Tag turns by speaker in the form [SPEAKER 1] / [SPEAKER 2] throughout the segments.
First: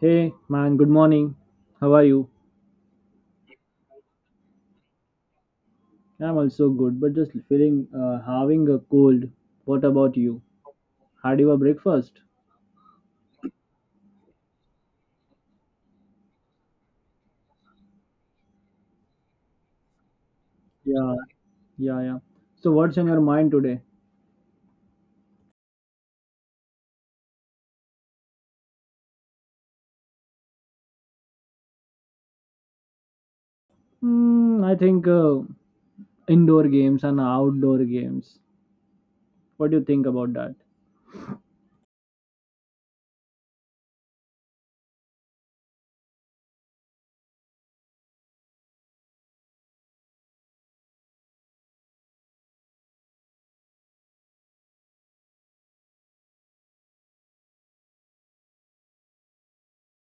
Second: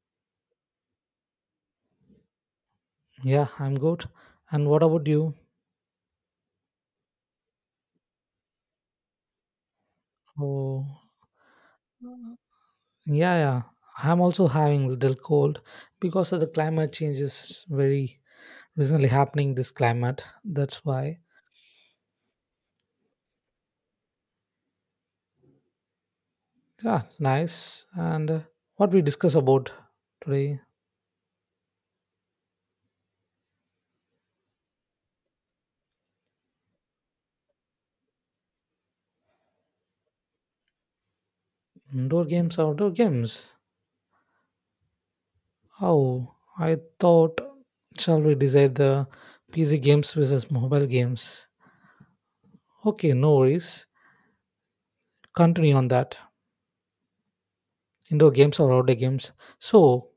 [SPEAKER 1] Hey man, good morning. How are you?
[SPEAKER 2] Yeah, I'm good. And what about you?
[SPEAKER 1] I'm also good, but just feeling having a cold. What about you?
[SPEAKER 2] Oh,
[SPEAKER 1] Had your breakfast?
[SPEAKER 2] yeah, yeah. I'm also having a little cold because of the climate change is very recently happening this climate. That's
[SPEAKER 1] Yeah,
[SPEAKER 2] why.
[SPEAKER 1] yeah. So what's on your mind today?
[SPEAKER 2] Yeah, it's nice. And what we discuss about today,
[SPEAKER 1] I think indoor games and outdoor games. What do you think about that?
[SPEAKER 2] indoor games, outdoor games. Oh, I thought, shall we decide the PC games versus mobile games? Okay, no worries. Continue on that. Indoor games or outdoor games. So,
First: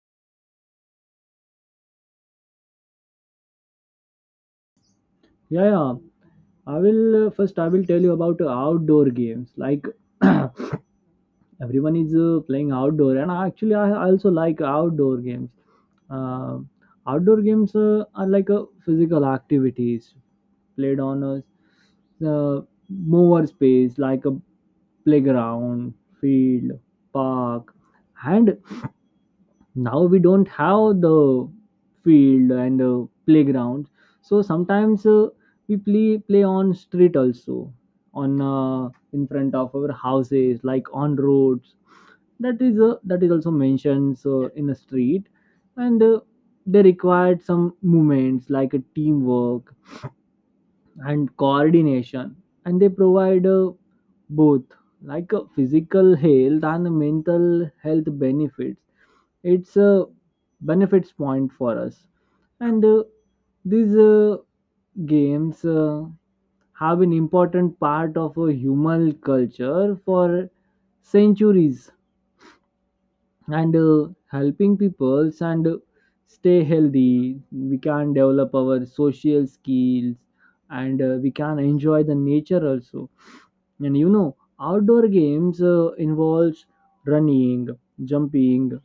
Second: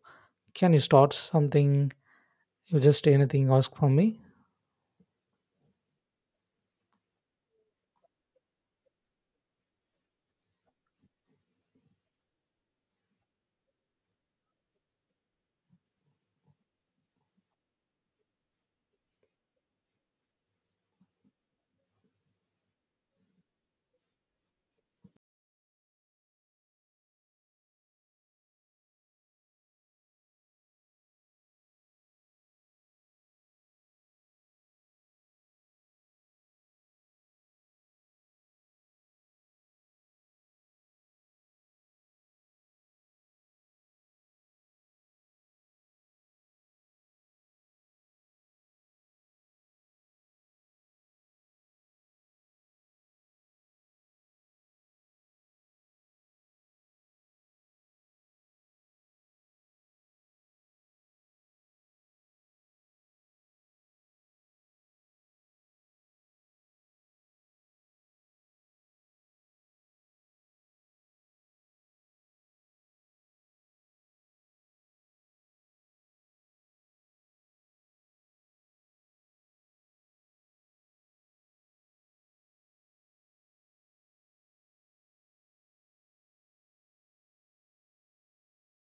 [SPEAKER 2] can you start something? You just anything ask from me?
[SPEAKER 1] Yeah. I will first. I will tell you about outdoor games like everyone is playing outdoor, and actually I also like outdoor games. uh, Outdoor games are like a physical activities played on a uh, mower space like a playground, field, park. And now we don't have the field and playground, so sometimes we play on street also, on in front of our houses like on roads. That is also mentioned in the street. And they required some movements like a teamwork and coordination, and they provide both like a physical health and mental health benefits. It's a benefits point for us. And uh, these uh, games uh, have an important part of a human culture for centuries, and helping peoples and stay healthy. We can develop our social skills, and we can enjoy the nature also. And you know, outdoor games involves running, jumping,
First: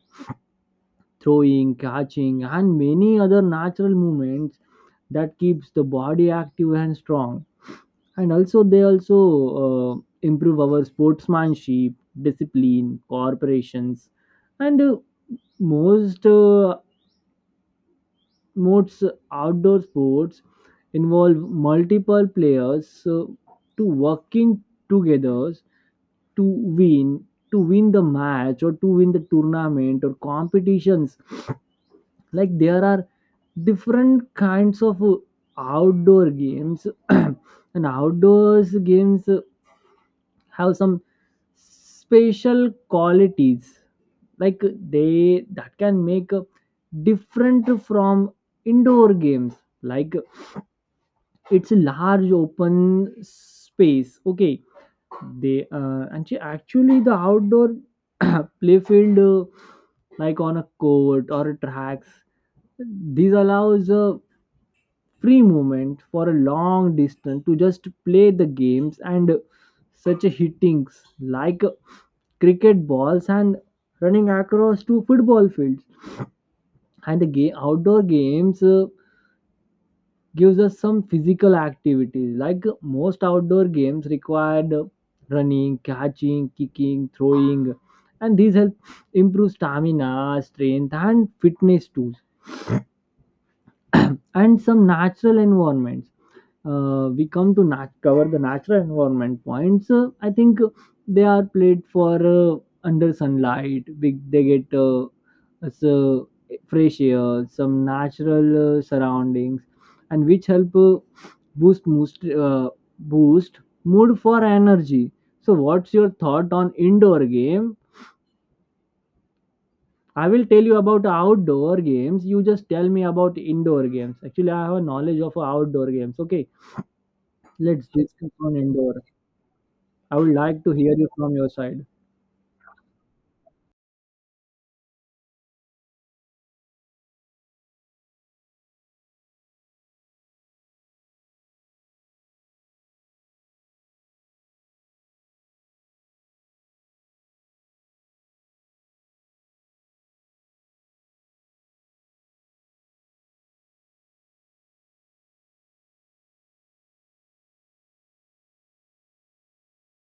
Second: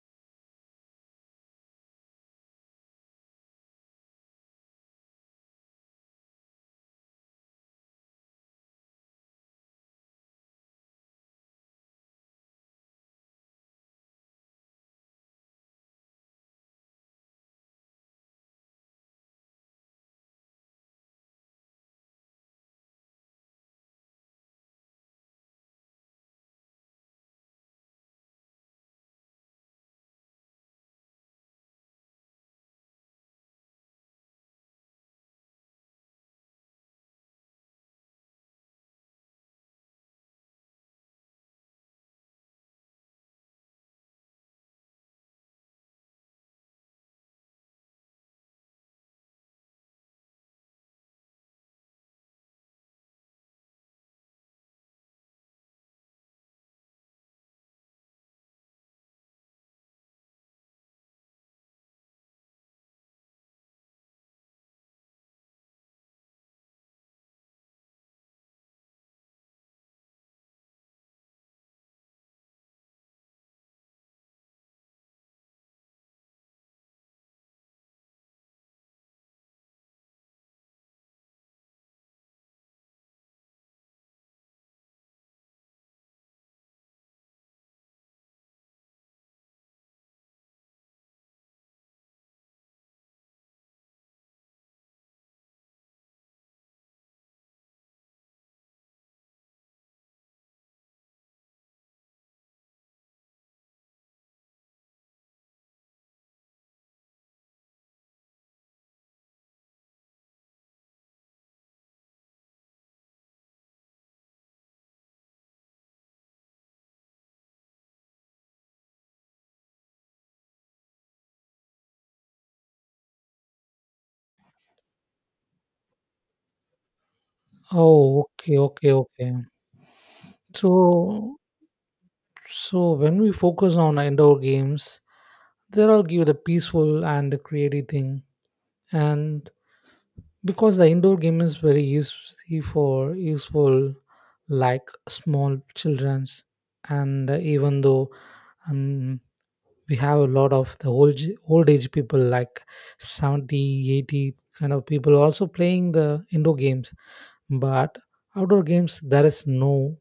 [SPEAKER 1] throwing, catching, and many other natural movements that keeps the body active and strong. And also, they also uh, improve our sportsmanship, discipline, corporations, and uh, most uh, Most outdoor sports involve multiple players, so to working together to win win the match, or to win the tournament or competitions. Like there are different kinds of outdoor games. And outdoors games have some special qualities, like they that can make different from indoor games. Like it's a large open space, okay? Actually the outdoor playfield like on a court or a tracks, this allows free movement for a long distance to just play the games, and such a hittings like cricket balls and running across to football fields. And the outdoor games gives us some physical activities. Like most outdoor games required running, catching, kicking, throwing, and these help improve stamina, strength, and fitness too. And some natural environments, we come to nat- cover the natural environment points. I think they are played for under sunlight. They get as, uh, fresh air, some natural surroundings, and which help boost most, uh, boost mood for energy. So what's your thought on indoor game? I will tell you about outdoor games. You just tell me about indoor games. Actually, I have a knowledge of outdoor games. Okay, let's
[SPEAKER 2] Oh,
[SPEAKER 1] discuss on
[SPEAKER 2] okay, okay,
[SPEAKER 1] indoor.
[SPEAKER 2] okay.
[SPEAKER 1] I would like to hear you from
[SPEAKER 2] So,
[SPEAKER 1] your side.
[SPEAKER 2] so, when we focus on indoor games, they all give the peaceful and the creative thing. And because the indoor game is very easy for useful, like small childrens, and even though um, we have a lot of the old age people, like 70, 80 kind of people, also playing the indoor games, but outdoor games there is no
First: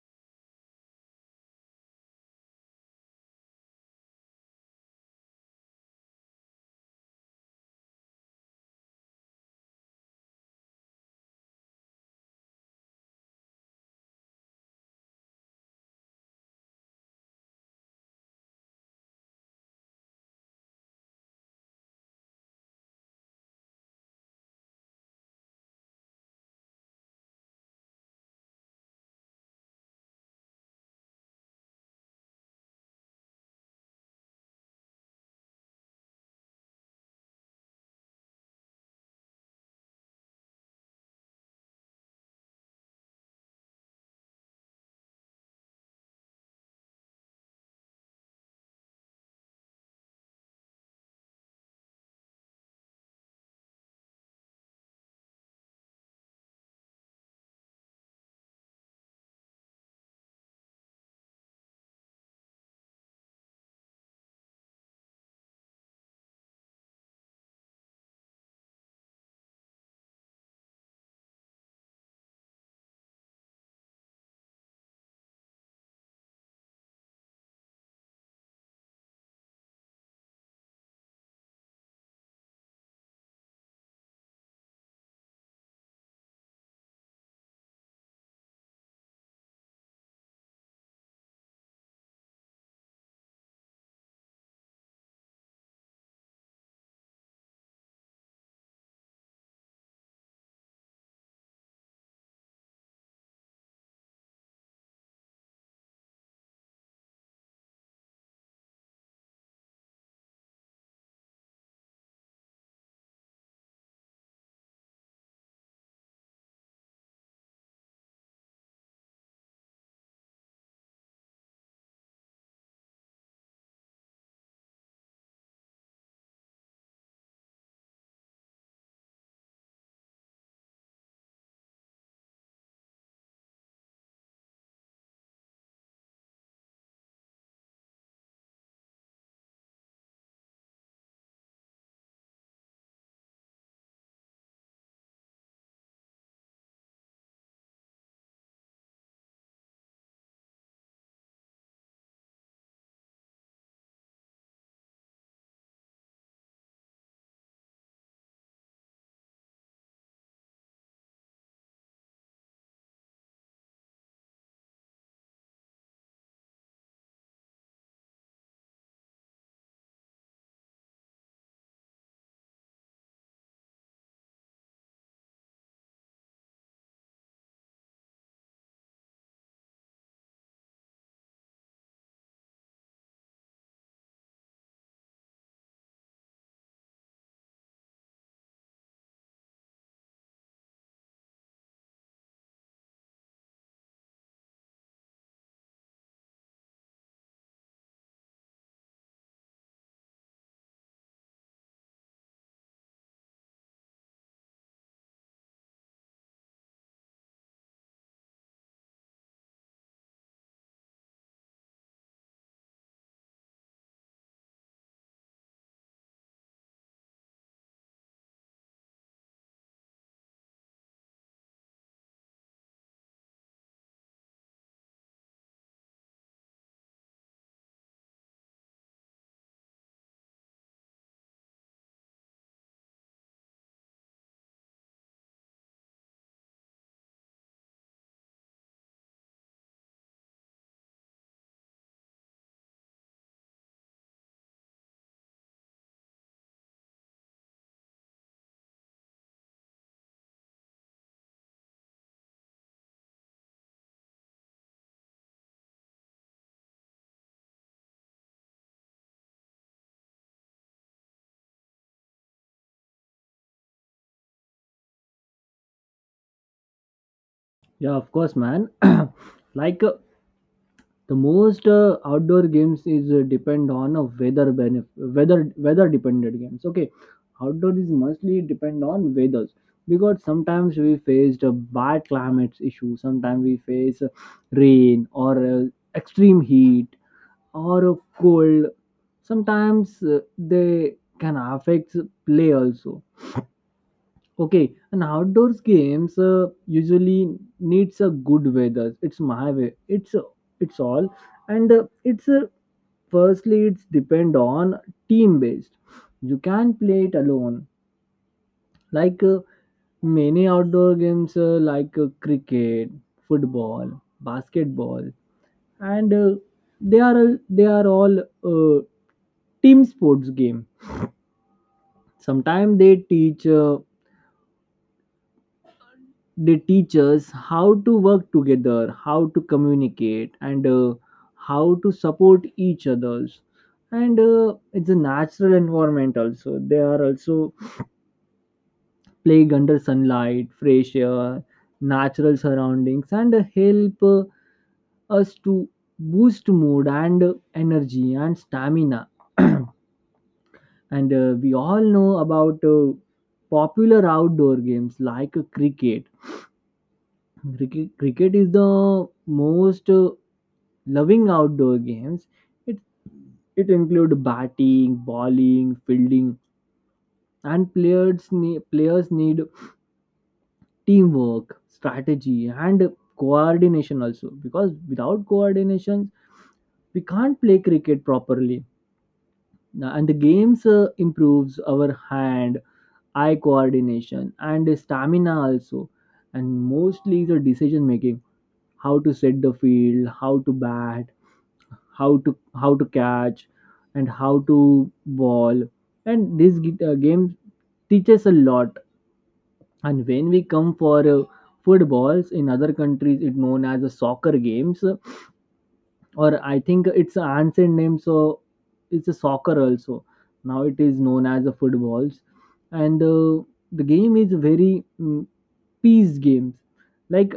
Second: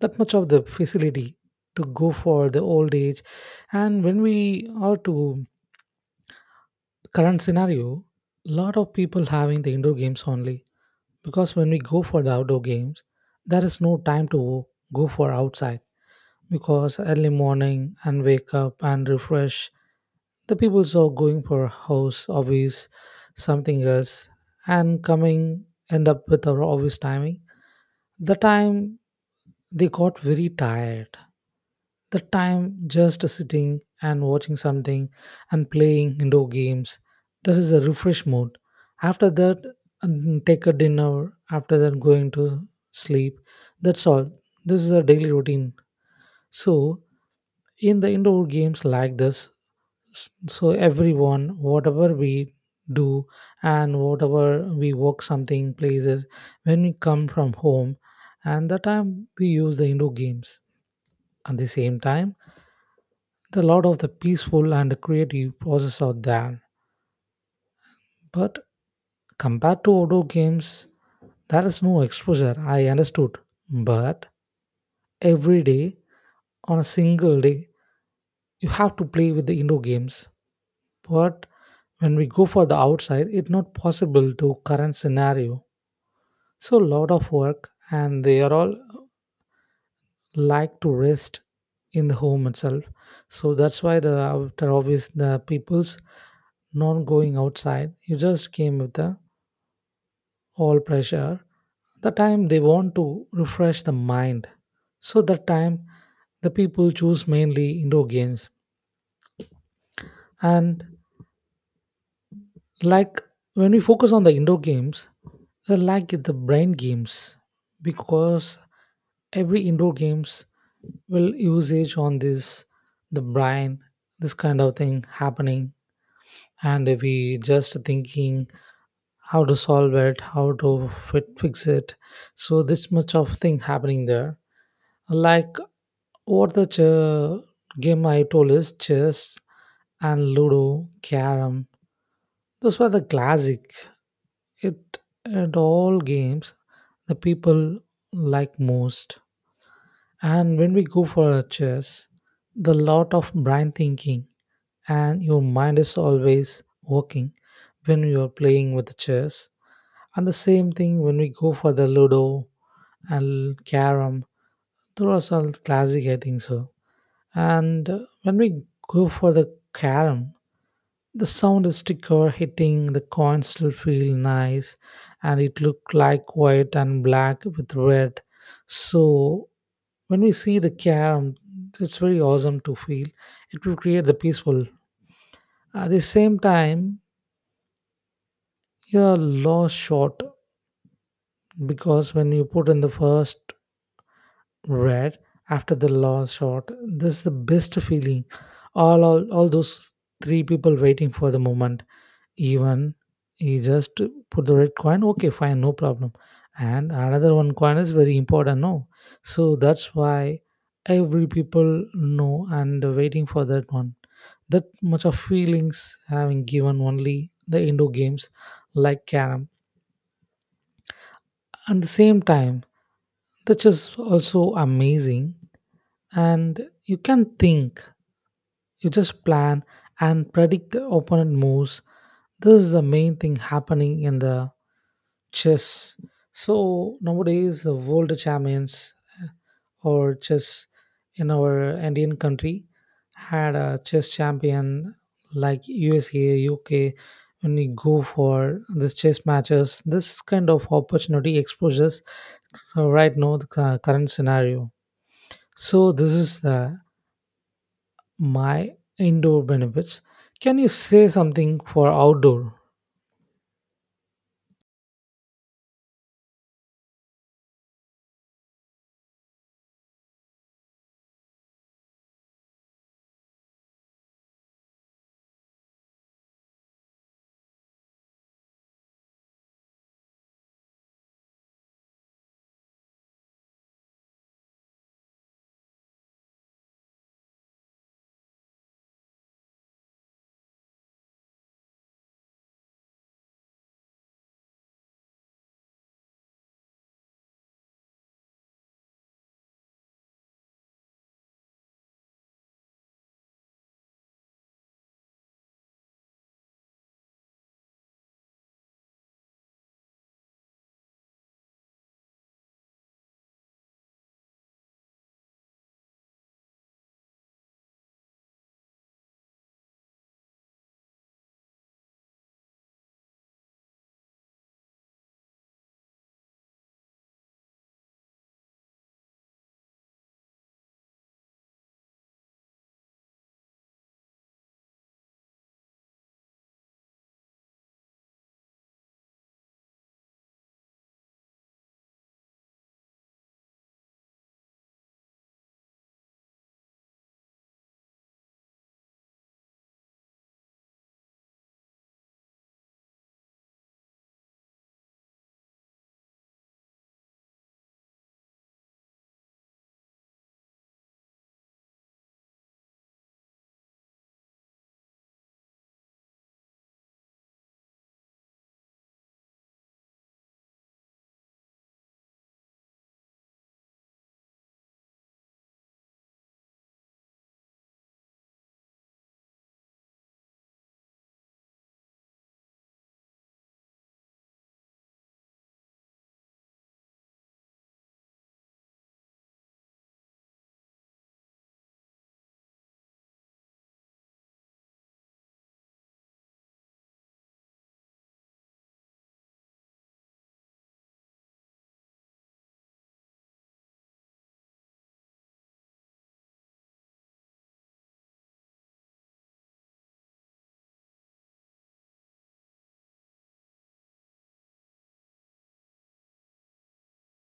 [SPEAKER 2] that much of the facility to go for the old age. And when we are to current scenario, lot of people having the indoor games only, because when we go for the outdoor games there is no time to go for outside, because early morning and wake up and refresh, the people are going for house, office, something else, and coming, end up with our office timing. The time they got very tired, the time just sitting and watching something and playing indoor games, that is a refresh mode after that, and take a dinner, after that going to sleep, that's all. This is a daily routine. So in the indoor games like this, so everyone whatever we do and whatever we work something places, when we come from home, and the time we use the indoor games, at the same time, the lot of the peaceful and creative process out there. But compared to outdoor games, there is no exposure, I understood. But every day, on a single day, you have to play with the indoor games. But when we go for the outside, it's not possible to current scenario. So lot of work, and they are all like to rest in the home itself. So that's why the after obvious the people's not going outside, you just came with the all pressure, the time they want to refresh the mind. So that time the people choose mainly indoor games. And, like, when we focus on the indoor games, they like the brain games, because every indoor games will usage on this, the brain, this kind of thing happening. And we just thinking how to solve it, fix it. So this much of thing happening there. Like, what the game I told is chess and ludo, carom, those were the classic. It, at all games, the people like most. And when we go for a chess, the lot of brain thinking, and your mind is always working when you are playing with the chess. And the same thing when we go for the ludo and carom, those are all classic, I think so. And when we go for the carom, the sound of sticker hitting the coin still feel nice, and it looked like white and black with red. So when we see the carom, it's very awesome to feel. It will create the peaceful. At the same time, your lost shot, because when you put in the first red, after the lost shot, this is the best feeling. All those three people waiting for the moment. Even he just put the red coin, okay, fine, no problem, and another one coin is very important, no. So that's why every people know and waiting for that one. That much of feelings having given only the indo games like carom. At the same time, that's just also amazing, and you can think, you just plan and predict the opponent moves, this is the main thing happening in the chess. So nowadays, the world champions, uh, or chess, in our Indian country had a chess champion like USA, UK. When we go for this chess matches, this kind of opportunity exposes right now the current scenario. So this is my indoor benefits. Can you say something for outdoor?
[SPEAKER 1] Yeah, of course, man. Like the most outdoor games is depend on a weather benef- weather weather dependent games. Okay, outdoor is mostly depend on weathers, because sometimes we faced a bad climate issue. Sometimes we face rain or extreme heat or a cold. Sometimes they can affect play also. Okay, and outdoors games usually needs a good weather. It's my way It's it's all. And it's Firstly, it's depend on team based. You can play it alone like many outdoor games like cricket, football, basketball, and they are they are all team sports game. Sometimes they teach us how to work together, how to communicate, and how to support each others. And it's a natural environment also. They are also playing under sunlight, fresh air, natural surroundings, and help us to boost mood and energy and stamina. And we all know about popular outdoor games like cricket. Cricket is the most loving outdoor games. It it include batting, bowling, fielding, and players need teamwork, strategy, and coordination also, because without coordination we can't play cricket properly. Now, and the games improves our hand eye coordination and stamina also, and mostly the decision making. How to set the field, how to bat, how to catch, and how to ball. And this game teaches a lot. And when we come for footballs, in other countries it's known as the soccer games, or I think it's an ancient name, so it's a soccer also. Now it is known as the footballs, and the game is very piece games. Like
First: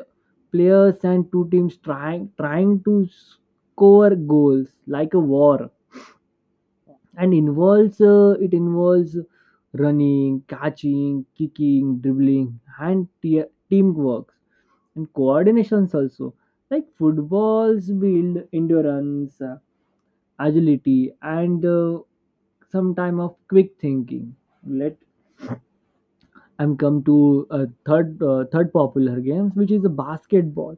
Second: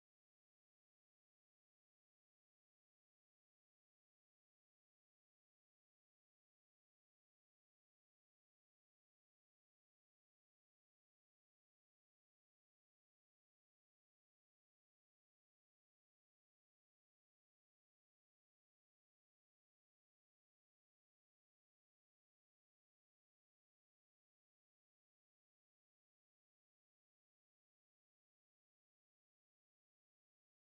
[SPEAKER 1] players and two teams trying to score goals like a war, and involves it involves running, catching, kicking, dribbling, and teamwork and coordinations also. Like footballs build endurance, agility, and some time of quick thinking. Let I'm come to a Third third popular games, which is a basketball.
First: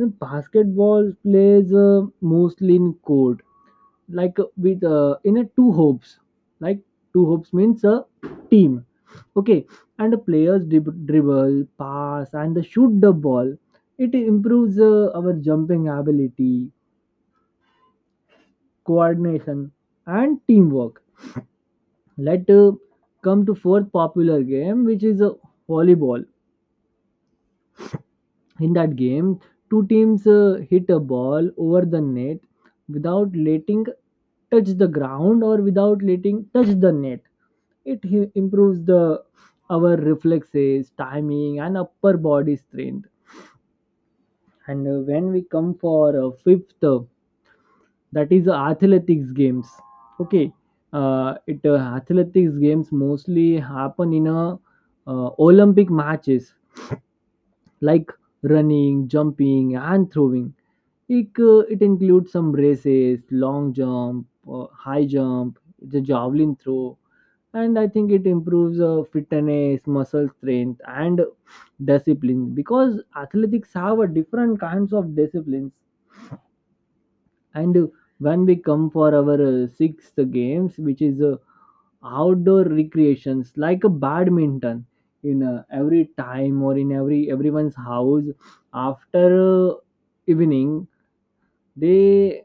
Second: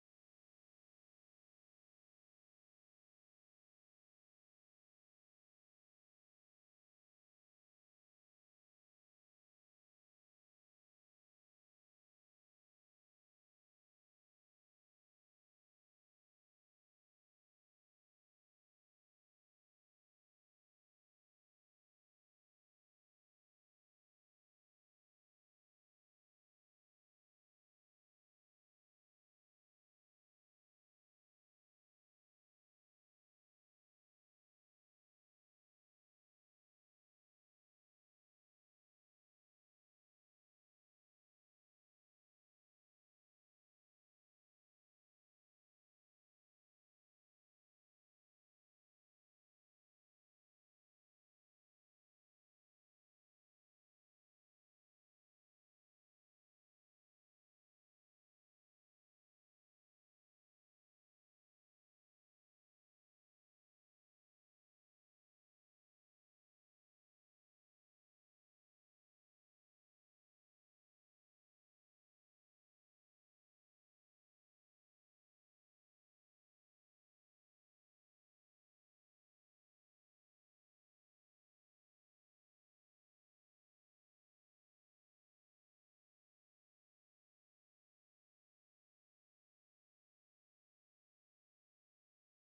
[SPEAKER 1] The basketball plays mostly in court, like with in a two hopes. Like two hopes means a team, okay? And the players dribble, pass, and they shoot the ball. It improves our jumping ability, coordination, and teamwork. Let Come to fourth popular game, which is volleyball. In that game, two teams hit a ball over the net without letting touch the ground, or without letting touch the net. It improves the our reflexes, timing, and upper body strength. And when we come for fifth, that is athletics games. Okay, it athletics games mostly happen in a olympic matches, like running, jumping, and throwing. It includes some races, long jump, high jump, the javelin throw, and I think it improves fitness, muscle strength, and discipline, because athletics have a different kinds of disciplines. And when we come for our sixth games, which is outdoor recreations like a badminton. In every time or in every everyone's house after evening, they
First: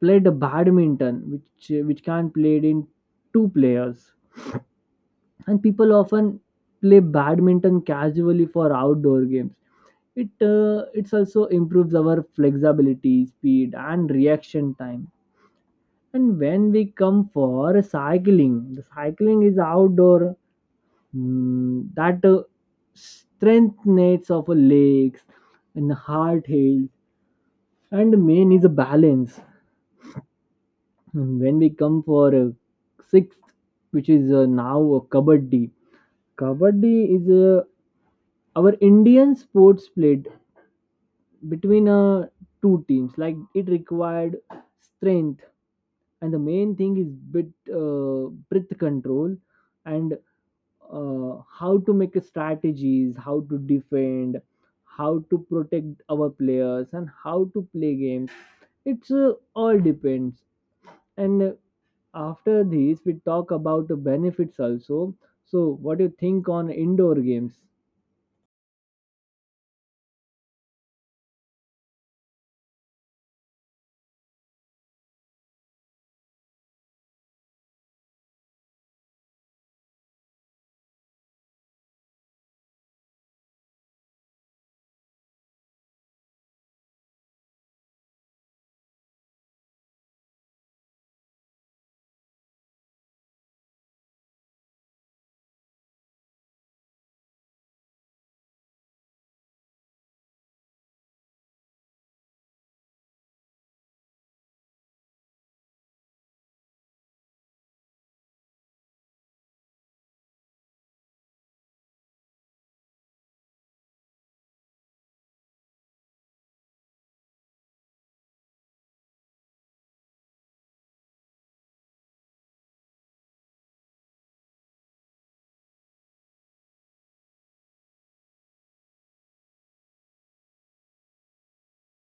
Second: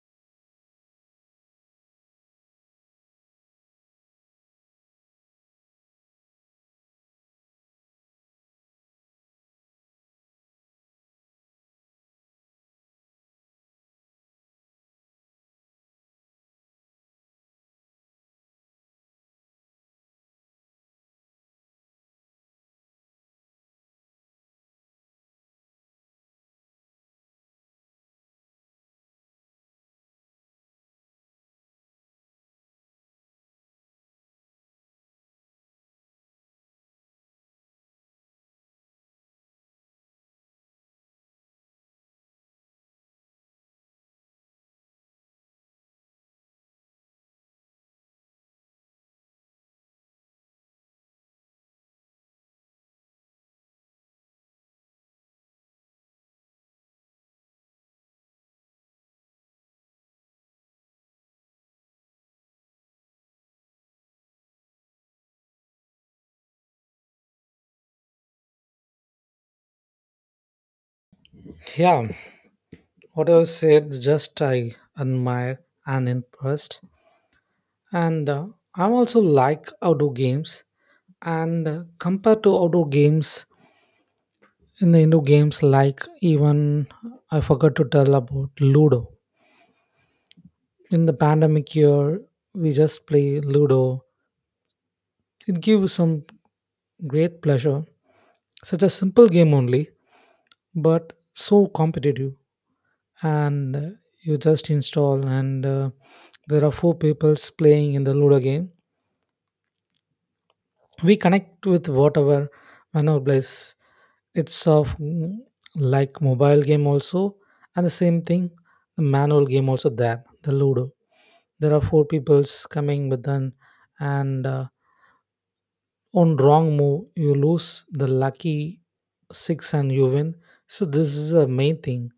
[SPEAKER 1] played a badminton, which can played in two players, and people often play badminton casually for outdoor games. It's also improves our flexibility, speed, and reaction time. And when we come for cycling, the cycling is outdoor. That strengthens of a legs and heart health, and main is a balance. When we come for sixth, which is now a kabaddi. Kabaddi is a our Indian sports, played between two teams. Like it required strength, and the main thing is bit breath control, and how to make a strategies, how to defend, how to protect our players, and how to play games. It's all depends. And after this, we talk about the benefits also. So, what do you think on indoor games?
[SPEAKER 2] Yeah, what I said, just I admire and impressed. And I'm also like outdoor games. And compared to outdoor games, in the indoor games, like, even I forgot to tell about ludo. In the pandemic year, we just play ludo, it gives some great pleasure. Such a simple game only, but so competitive. And you just install, and there are four peoples playing in the ludo game. We connect with whatever monopolies. it's of mm, like mobile game also, and the same thing the manual game also. That the ludo, there are four peoples coming, but then, and on wrong move you lose the lucky six and you win. So this is the main thing.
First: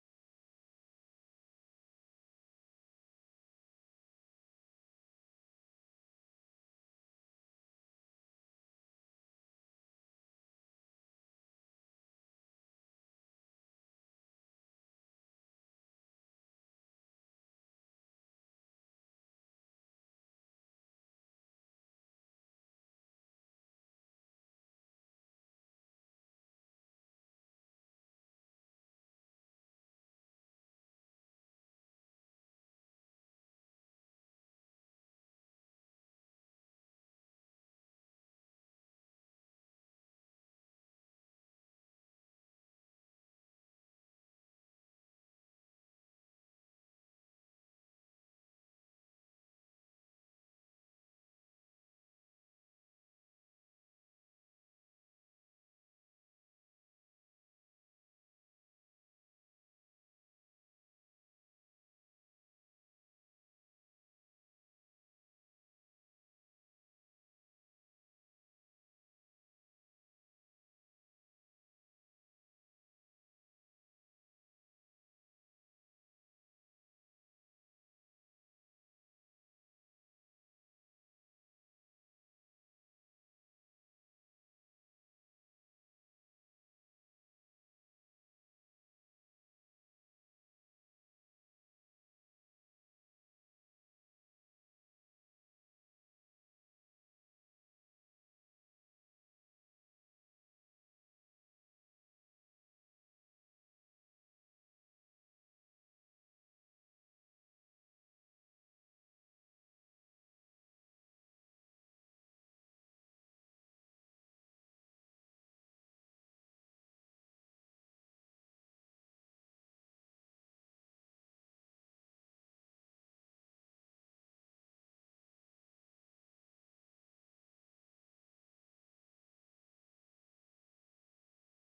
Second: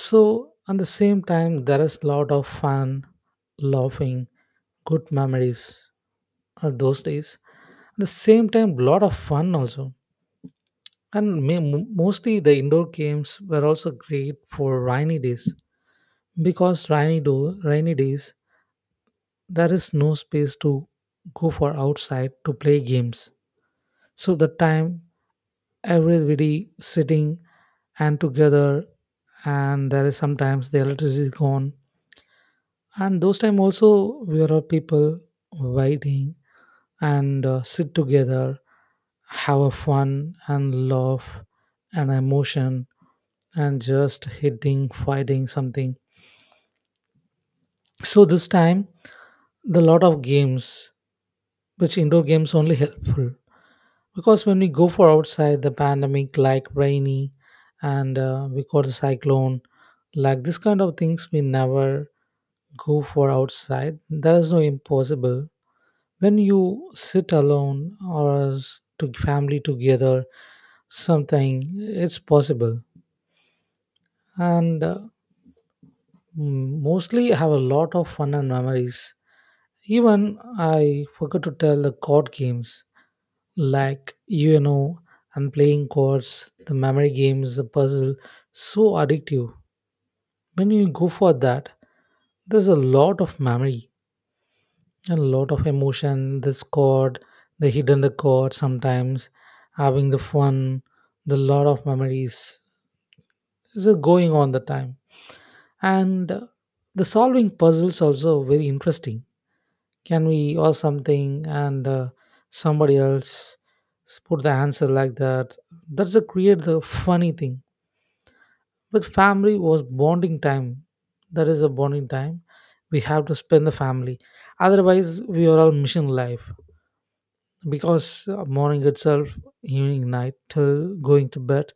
[SPEAKER 2] So at the same time there is lot of fun, laughing, good memories of those days. At the same time, lot of fun also. And mostly the indoor games were also great for rainy days, because rainy days there is no space to go for outside to play games. So the time everybody sitting and together, and there is sometimes the electricity is gone, and those time also there are people waiting, and sit together, have a fun and love and emotion, and just hitting, fighting something. So this time, the lot of games, which indoor games only helpful, because when we go for outside, the pandemic like rainy, and we call the cyclone, like this kind of things we never go for outside. There is no impossible. When you sit alone or to family together, something it's possible. and uh, Mostly I have a lot of fun and memories. Even I forgot to tell the card games, like, you know, and playing cards, the memory games, the puzzle, so addictive. When you go for that, there's a lot of memory and a lot of emotion. This chord, the hidden the chord sometimes, having the fun, the lot of memories is going on the time. And the solving puzzles also very interesting. Can we or something, and somebody else put the answer like that, that's a create the funny thing. But family was bonding time, that is a bonding time. We have to spend the family, otherwise we are all mission life. Because morning itself, evening, night, till going to bed,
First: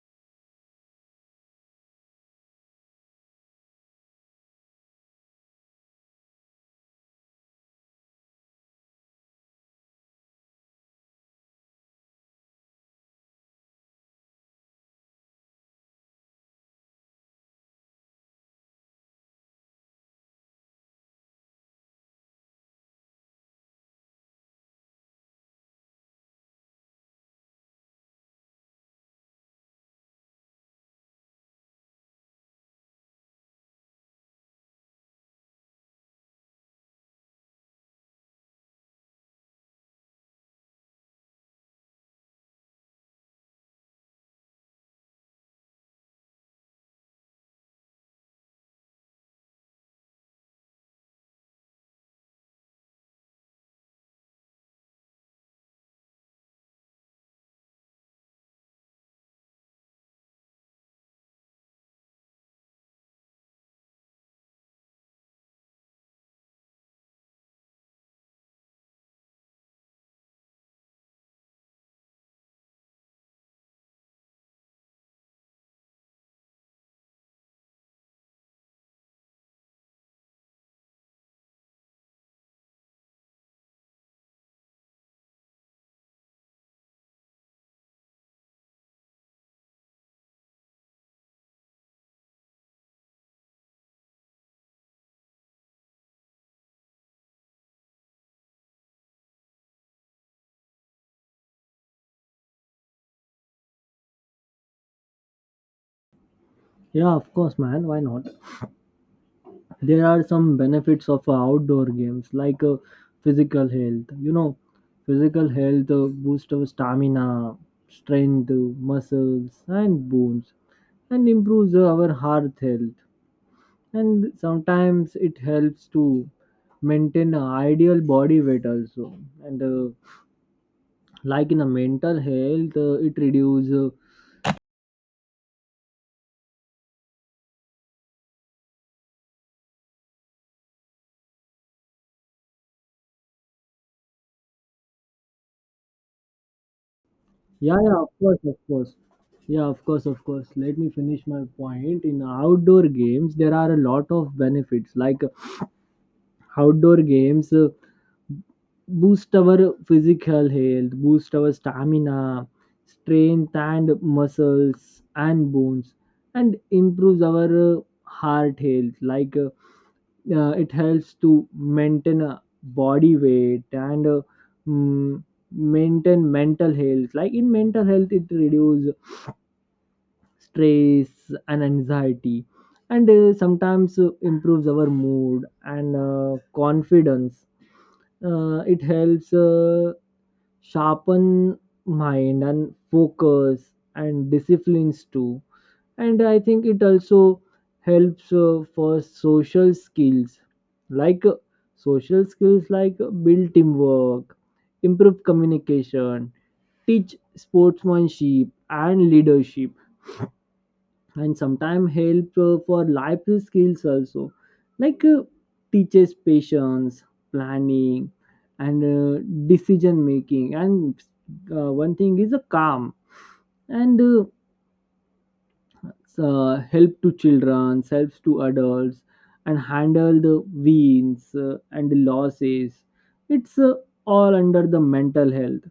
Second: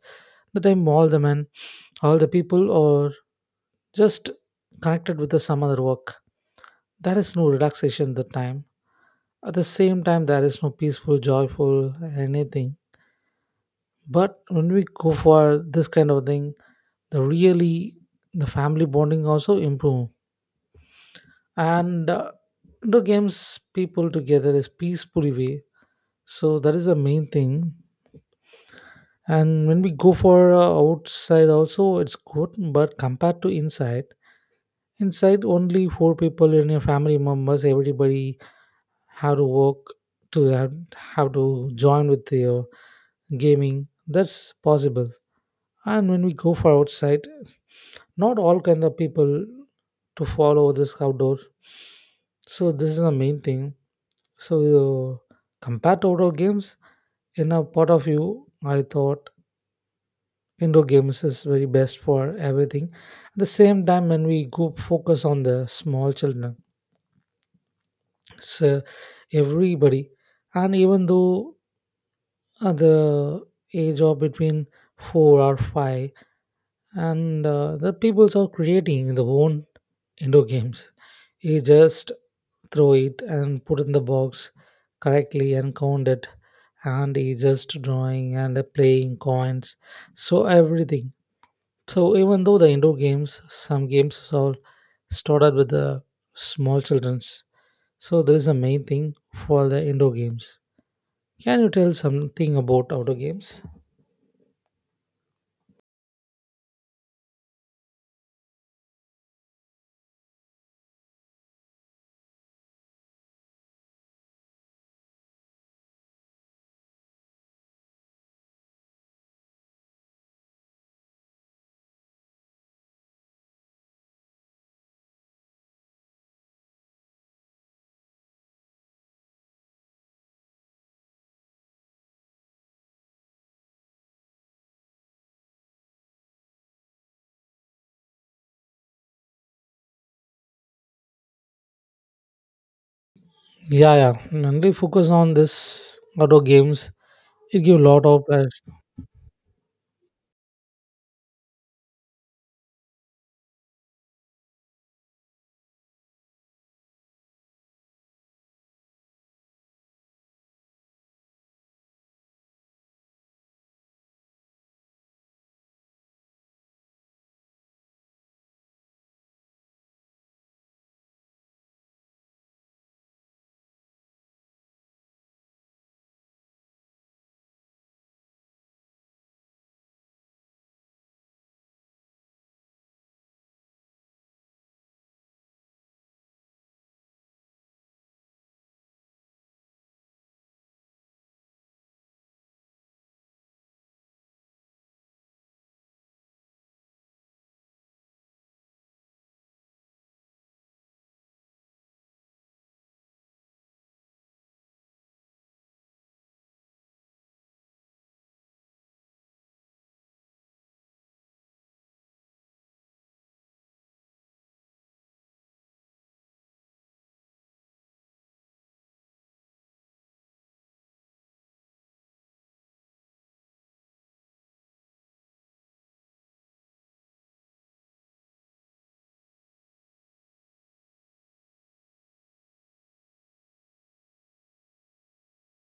[SPEAKER 2] the time all the men, all the people are just connected with the some other work. There is no relaxation at the time. At the same time, there is no peaceful, joyful, anything. But when we go for this kind of thing, the really the family bonding also improve. And the games people together is peacefully way. So that is the main thing. And when we go for outside also, it's good. But compared to inside, inside only four people in your family members, everybody how to work to have, how to join with your gaming, that's possible. And when we go for outside, not all kind of people to follow this outdoor. So this is the main thing. So compared to outdoor games, in a part of you I thought indoor games is very best for everything. At the same time, when we go focus on the small children, so everybody, and even though the age of between four or five, and the peoples are creating their own indoor games. You just throw it and put in the box correctly and count it, and he just drawing and playing coins, so everything. So even though the indoor games, some games are started with the small childrens. So this is the main thing for the indoor games. Can you tell something about outdoor games?
[SPEAKER 1] Yeah, of course, man. Why not? There are some benefits of outdoor games, like physical health, you know. Physical health boost of stamina, strength, muscles and bones, and improves our heart health, and sometimes it helps to maintain a ideal body weight also. And like in a mental health, it reduces.
[SPEAKER 2] Yeah, yeah. When we focus on this outdoor games, it
[SPEAKER 1] Yeah,
[SPEAKER 2] give a
[SPEAKER 1] yeah,
[SPEAKER 2] lot
[SPEAKER 1] of
[SPEAKER 2] of
[SPEAKER 1] course, of
[SPEAKER 2] pleasure.
[SPEAKER 1] course. Yeah, of course, of course. Let me finish my point. In outdoor games, there are a lot of benefits. Like outdoor games boost our physical health, boost our stamina, strength and muscles and bones, and improves our heart health. Like it helps to maintain body weight, and mm, maintain mental health. Like in mental health, it reduces stress and anxiety, and sometimes improves our mood and confidence. It helps sharpen mind and focus and disciplines too. And I think it also helps for social skills. Like uh, social skills like uh, build teamwork, improve communication, teach sportsmanship and leadership, and sometimes help for life skills also. Like teaches patience, planning, and decision making, and one thing is a calm. And help to children, helps to adults, and handle the wins and the losses. It's all under the mental health,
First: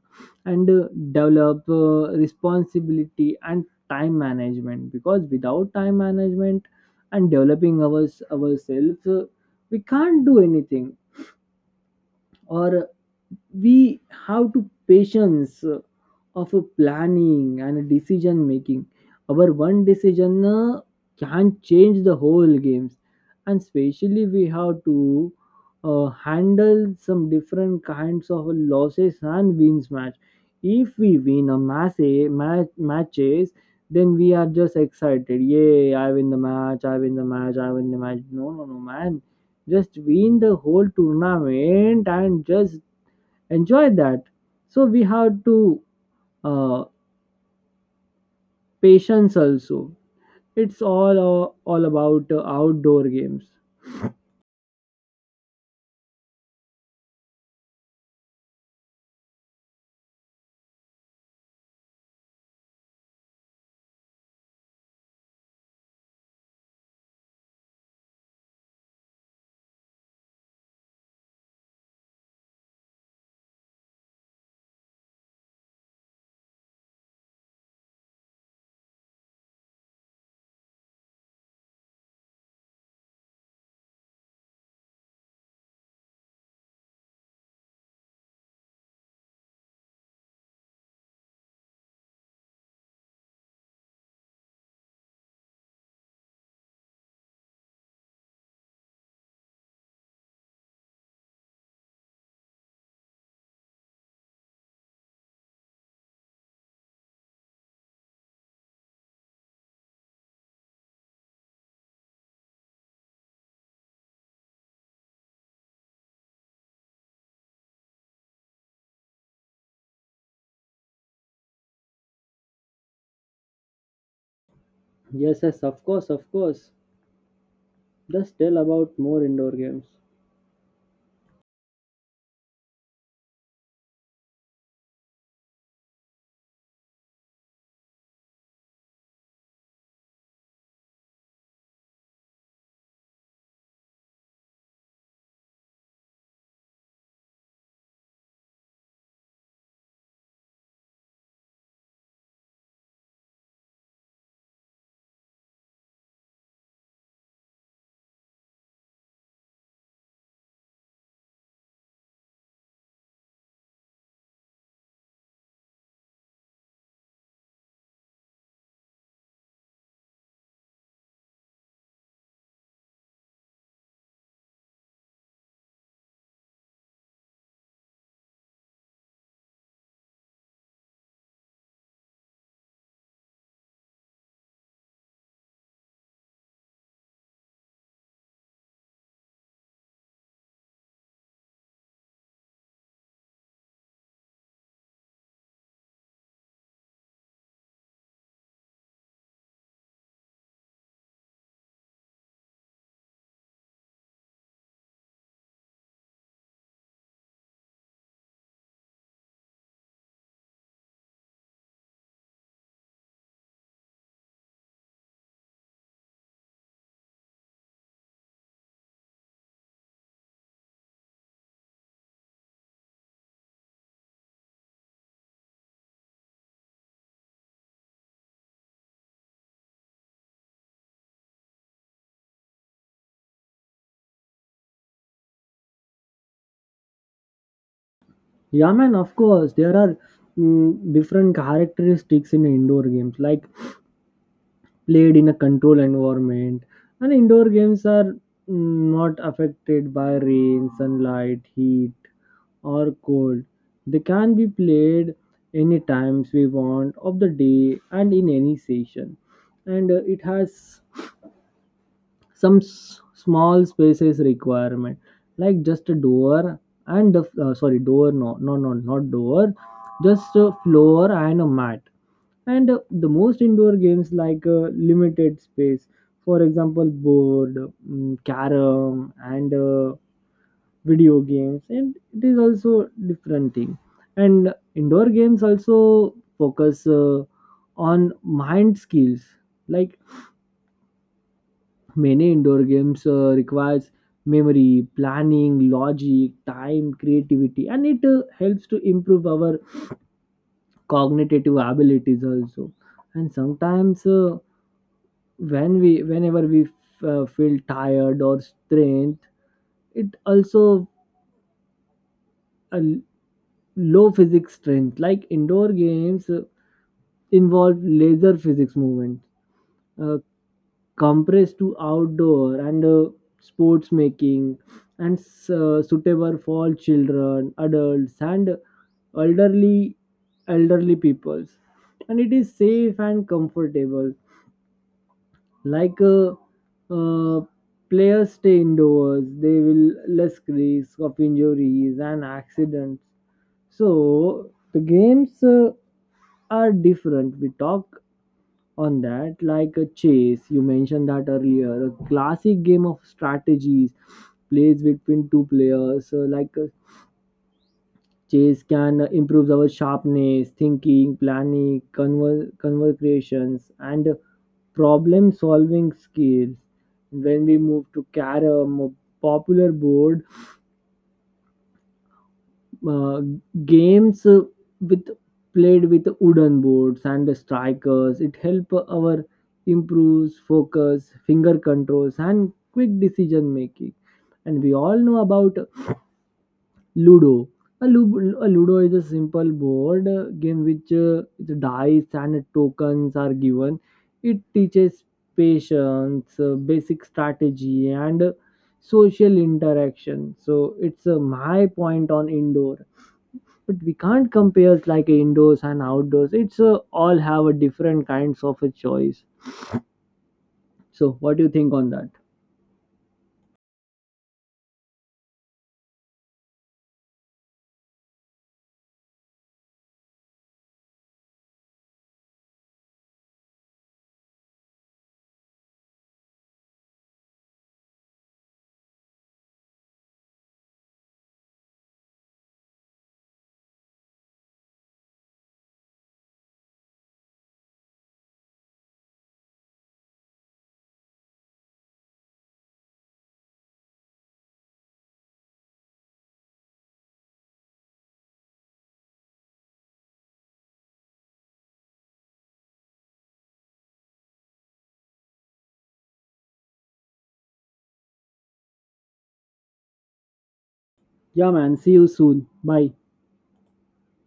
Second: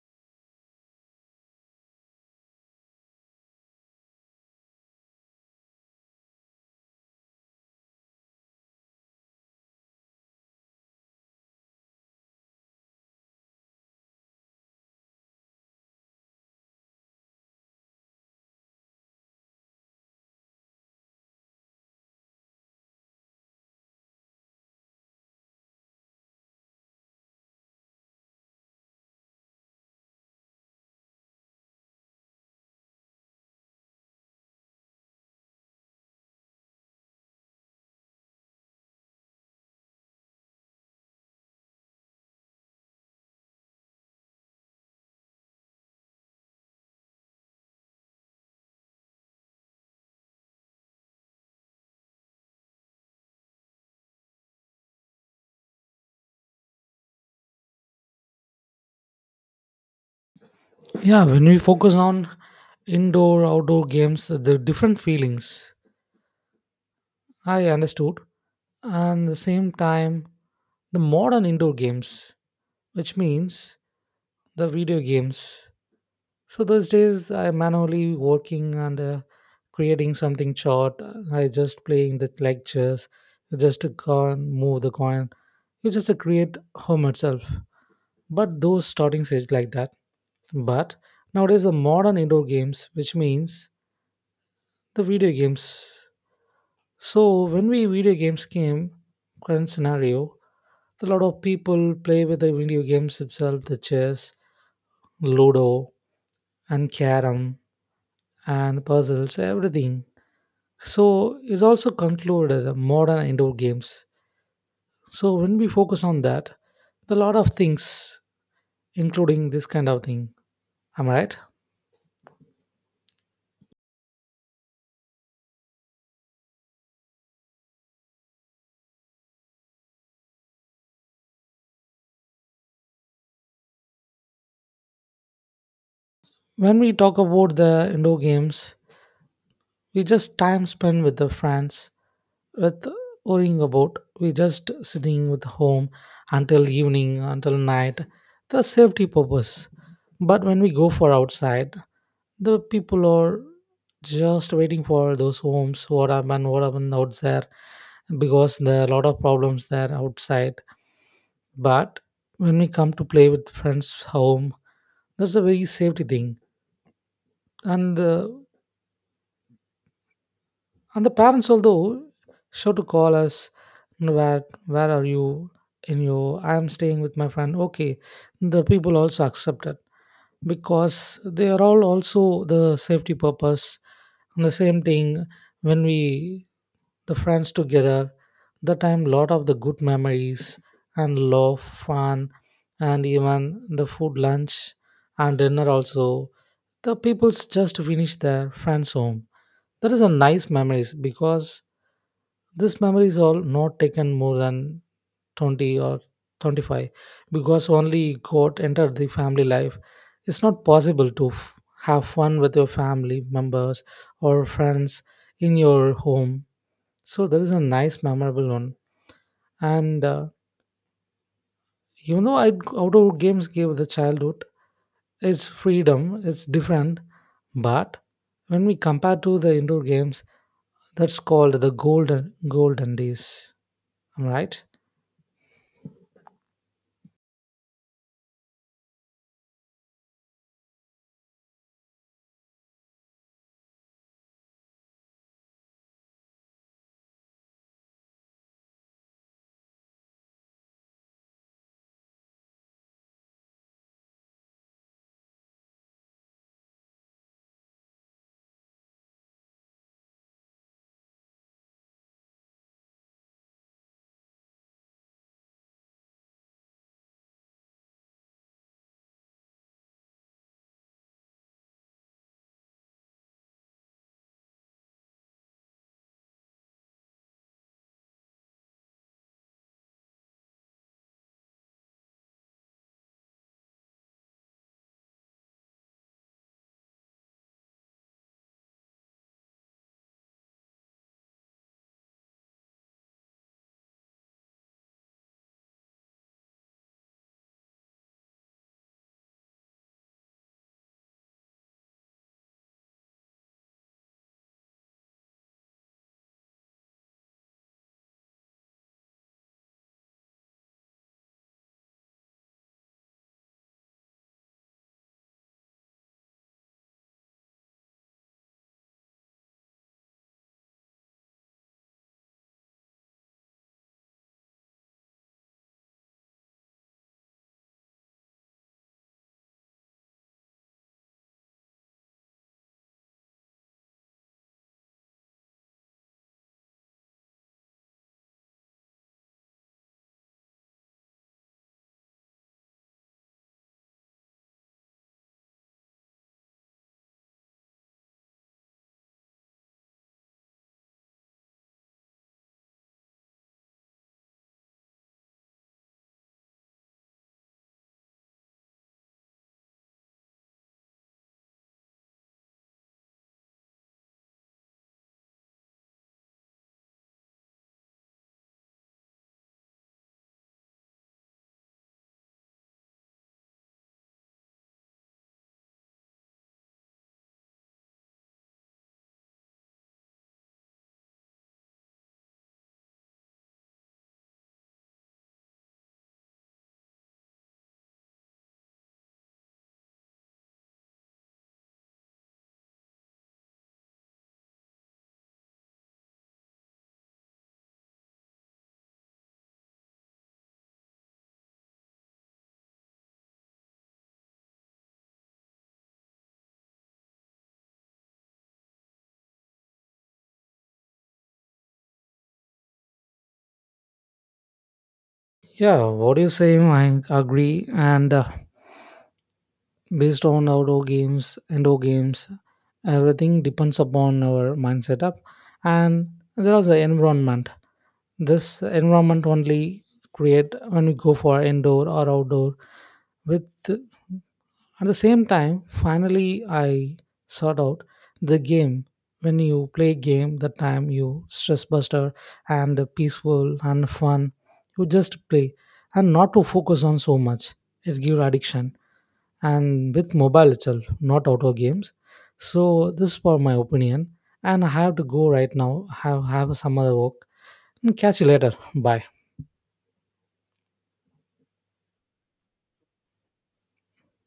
[SPEAKER 1] and develop responsibility and time management, because without time management and developing ourselves, we can't do anything, or we have to patience of a planning and a decision making. Our one decision can change the whole games, and especially we have to handle some different kinds of losses and wins match. If we win a match, matches, then we are just excited. Yay! I win the match. I win the match. I win the match. No, no, no, man. Just win the whole tournament and just enjoy that. So we have to uh, patience also. It's all about outdoor games.
[SPEAKER 2] Yeah. When we focus on indoor, outdoor games, the different feelings I understood. And the same time, the modern indoor games, which means the video games. So those days I manually working, and creating something short. I just playing the lectures, just to go and move the coin. You just create home itself. But those starting stage like that. But nowadays the modern indoor games, which means the video games. So when we video games came, current scenario, a lot of people play with the video games itself, the chess, ludo, and carom, and puzzles, everything. So it's also concluded the modern indoor games. So when we focus on that, the lot of things, including this kind of thing. Am I right?
[SPEAKER 1] Yes, yes, of course, of course. Just tell about more indoor games.
[SPEAKER 2] When we talk about the indoor games, we just time spent with the friends, with worrying about, we just sitting with home until evening until night, the safety purpose. But when we go for outside, the people are just waiting for those homes, what happened, what happened out there, because there are a lot of problems there outside. But when we come to play with friends home, that's a very safety thing. And the and the parents also sure to call us, "No, where are you? In your, I am staying with my friend, okay. The people also accepted, because they are all also the safety purpose. And the same thing, when we the friends together, the time lot of the good memories and love, fun. And even the food, lunch and dinner also, the people's just finish their friends home. That is a nice memories. Because this memories all not taken more than 20 or 25, because only got entered the family life. It's not possible to have fun with your family members or friends in your home. So that is a nice memorable one. And even though I, outdoor games gave the childhood its freedom, it's different. But when we compare to the indoor games, that's called the golden days. Am I right?
[SPEAKER 1] Yeah, man, of course. There are different characteristics in indoor games. Like played in a controlled environment, and indoor games are not affected by rain, sunlight, heat, or cold. They can be played any times we want of the day and in any session. And it has some small spaces requirement, like just a door, and the sorry door no no no not door, just a floor and a mat. And the most indoor games like limited space, for example board, carom, and video games, and it is also different thing. And indoor games also focus on mind skills. Like many indoor games requires memory, planning, logic, time, creativity, and it helps to improve our cognitive abilities also. And sometimes whenever we feel tired or strength, it also a low physics strength. Like indoor games involve laser physics movement uh, compressed to outdoor, and sports making, and suitable for children, adults, and elderly elderly peoples. And it is safe and comfortable, like uh, players stay indoors, they will less risk of injuries and accidents. So the games are different. We talk on that, like a chase you mentioned that earlier, a classic game of strategies, plays between two players. So like a chess can improve our sharpness, thinking, planning, conversations, and problem solving skills. When we move to carom, a popular board uh, games with played with wooden boards and strikers, it help our improves focus, finger controls, and quick decision making. And we all know about Ludo. A Ludo is a simple board game, which the dice and tokens are given. It teaches patience, basic strategy, and social interaction. So it's my point on indoor. But we can't compare like indoors and outdoors. It's all have a different kinds of a choice. So what do you think on that?
[SPEAKER 2] Yeah, what do you say? I agree. And based on outdoor games, indoor games, everything depends upon our mind setup. And there is the environment. This environment only create when we go for indoor or outdoor with. At the same time, finally, I sought out the game. When you play game, the time you stress buster and peaceful and fun, you just play and not to focus on so much. It gives addiction. And with mobile itself, not outdoor games. So this is for my opinion. And I have to go right now. Have some other work. And catch you later. Bye.
[SPEAKER 1] Yeah, man. See you soon. Bye.